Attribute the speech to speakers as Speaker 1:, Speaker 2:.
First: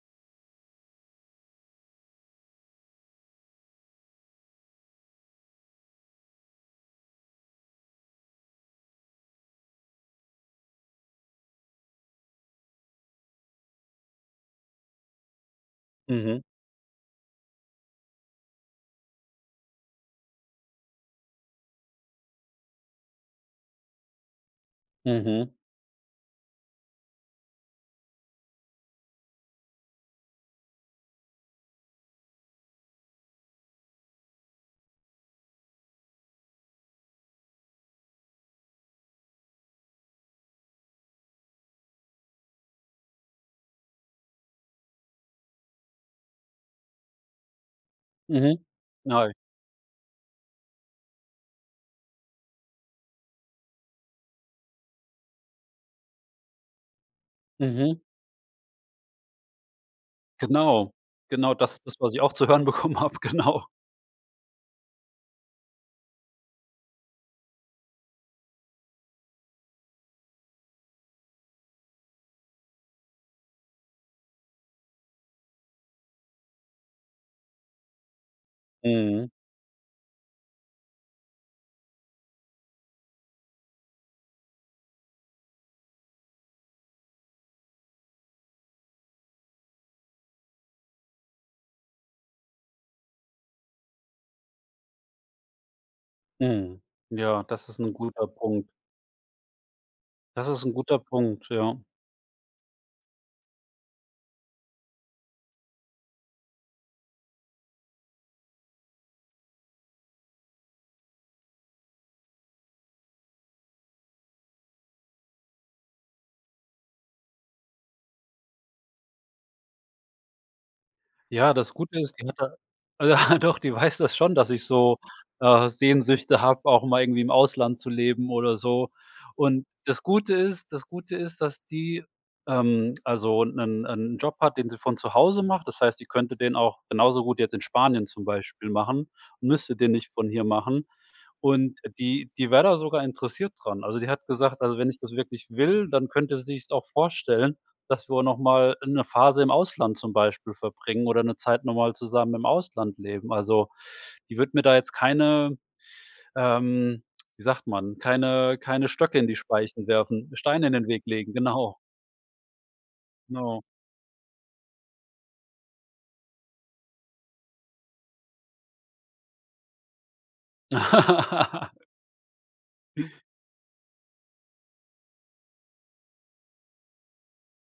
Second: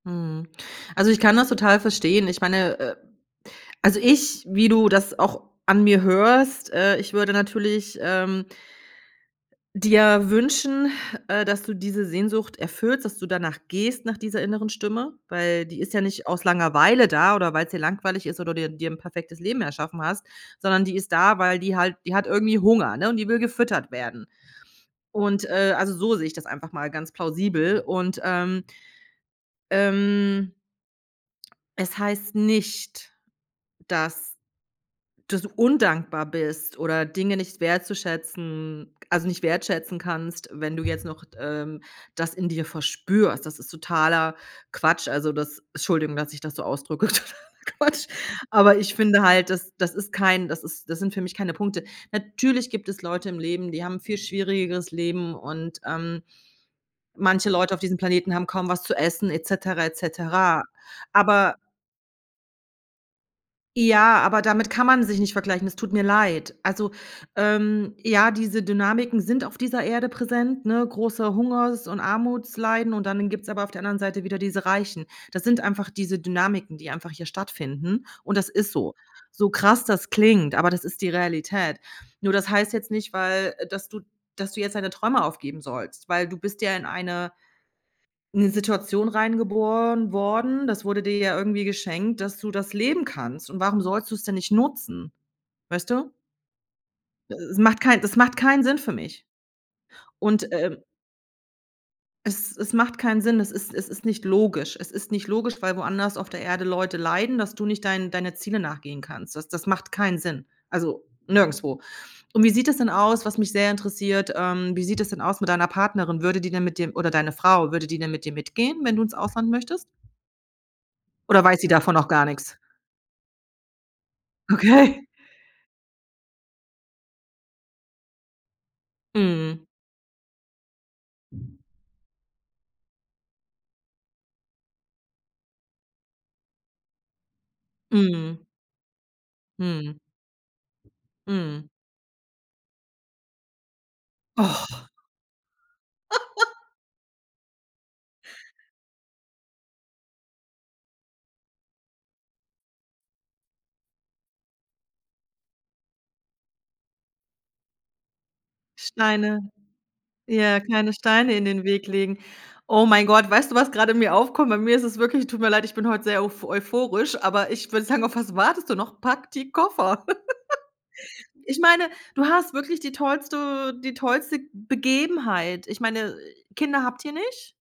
Speaker 1: Mhm. Also, ich kann das total verstehen. Ich meine, äh, also ich, wie du das auch an mir hörst, äh, ich würde natürlich, ähm dir wünschen, äh, dass du diese Sehnsucht erfüllst, dass du danach gehst, nach dieser inneren Stimme, Weil die ist ja nicht
Speaker 2: Mhm.
Speaker 1: aus Langeweile da oder weil's dir langweilig ist oder dir dir 'n perfektes Leben erschaffen hast, sondern die ist da, weil die halt die hat irgendwie Hunger, ne? Und die will gefüttert werden. Und,
Speaker 2: Mhm.
Speaker 1: äh, also so sehe ich das einfach mal ganz plausibel. Und, ähm Ähm es heißt nicht, dass dass du undankbar bist oder Dinge nicht wertzuschätzen also nicht wertschätzen kannst, wenn du jetzt noch d ähm, das in dir verspürst. Das ist totaler Quatsch. Also das Entschuldigung, dass ich das so ausdrücke: „totaler Quatsch“.
Speaker 2: Mhm.
Speaker 1: Aber ich finde
Speaker 2: Genau.
Speaker 1: halt, das das ist kein das ist das sind für mich keine Punkte. Natürlich gibt es Leute im Leben, die haben 'n viel schwierigeres Leben und, ähm, manche Leute auf diesem
Speaker 2: Mhm.
Speaker 1: Planeten haben kaum was zu essen et cetera, et cetera.
Speaker 2: Genau, genau
Speaker 1: Aber
Speaker 2: das das, was ich auch zu hören bekommen habe, genau.
Speaker 1: Ja, aber damit kann man sich nicht vergleichen. Es tut mir leid. Also, ähm, ja, diese Dynamiken sind auf dieser Erde präsent, ne, große Hungers und Armutsleiden, und dann gibt's aber auf der anderen Seite wieder diese Reichen. Das sind einfach diese Dynamiken, die einfach hier stattfinden, und das ist so.
Speaker 2: Mhm.
Speaker 1: So krass das klingt, aber das ist die Realität. Nur das heißt jetzt nicht, weil äh, dass du dass du jetzt deine Träume aufgeben sollst, weil du bist ja in eine in 'ne Situation reingeboren worden, das wurde dir ja irgendwie geschenkt, dass du das leben kannst. Und warum sollst du es denn nicht nutzen? Weißt du?
Speaker 2: Mhm. Ja,
Speaker 1: Es
Speaker 2: das ist
Speaker 1: macht
Speaker 2: 'n
Speaker 1: kein es
Speaker 2: guter
Speaker 1: macht keinen
Speaker 2: Punkt.
Speaker 1: Sinn für mich.
Speaker 2: Das
Speaker 1: Und,
Speaker 2: ist 'n
Speaker 1: ähm
Speaker 2: guter Punkt, ja.
Speaker 1: es es macht keinen Sinn, es ist es ist nicht logisch. Es ist nicht logisch, weil woanders auf der Erde Leute leiden, dass du nicht deinen deine Zielen nachgehen kannst. Das das macht keinen Sinn. Also nirgendswo. Und wie sieht das denn aus, was mich sehr interessiert, ähm, wie sieht das denn aus mit deiner Partnerin? Würde die denn mit dir oder deine Frau, würde die denn mit dir mitgehen, wenn du ins Ausland möchtest? Oder
Speaker 2: Ja,
Speaker 1: weiß sie
Speaker 2: das
Speaker 1: davon
Speaker 2: Gute
Speaker 1: noch
Speaker 2: ist,
Speaker 1: gar
Speaker 2: die hat da
Speaker 1: nix?
Speaker 2: ah, doch, die weiß das schon, dass ich so,
Speaker 1: Okay.
Speaker 2: äh, Sehnsüchte habe, auch mal irgendwie im Ausland zu leben oder so.
Speaker 1: Mhm.
Speaker 2: Und das Gute ist das Gute ist, dass die, ähm, also 'nen 'en Job hat, den sie von zu Hause macht. Das heißt, die könnte den auch genauso gut jetzt in Spanien zum
Speaker 1: Mhm.
Speaker 2: Beispiel machen und müsste den
Speaker 1: Mhm.
Speaker 2: nicht von hier machen.
Speaker 1: Mhm.
Speaker 2: Und, äh, die die wär da sogar interessiert dran. Also die hat gesagt, also
Speaker 1: Och.
Speaker 2: wenn ich das wirklich will, dann könnte sie sich's auch vorstellen, dass wir noch mal 'ne Phase im Ausland zum Beispiel verbringen oder 'ne Zeit noch mal zusammen im Ausland leben. Also, die wird mir da jetzt keine ähm, wie sagt man, keine keine Stöcke in die
Speaker 1: Steine,
Speaker 2: Speichen werfen
Speaker 1: ja,
Speaker 2: Steine in den
Speaker 1: keine
Speaker 2: Weg legen,
Speaker 1: Steine in den
Speaker 2: genau.
Speaker 1: Weg legen. Oh mein Gott, weißt du,
Speaker 2: Genau.
Speaker 1: was gerade in mir aufkommt? Bei mir ist es wirklich tut mir leid, bin heute sehr uph euphorisch, aber ich würde sagen: „Auf was wartest du noch? Pack die Koffer.“ Ich meine, du hast wirklich die tollste die tollste Begebenheit. Ich meine, Kinder habt ihr nicht?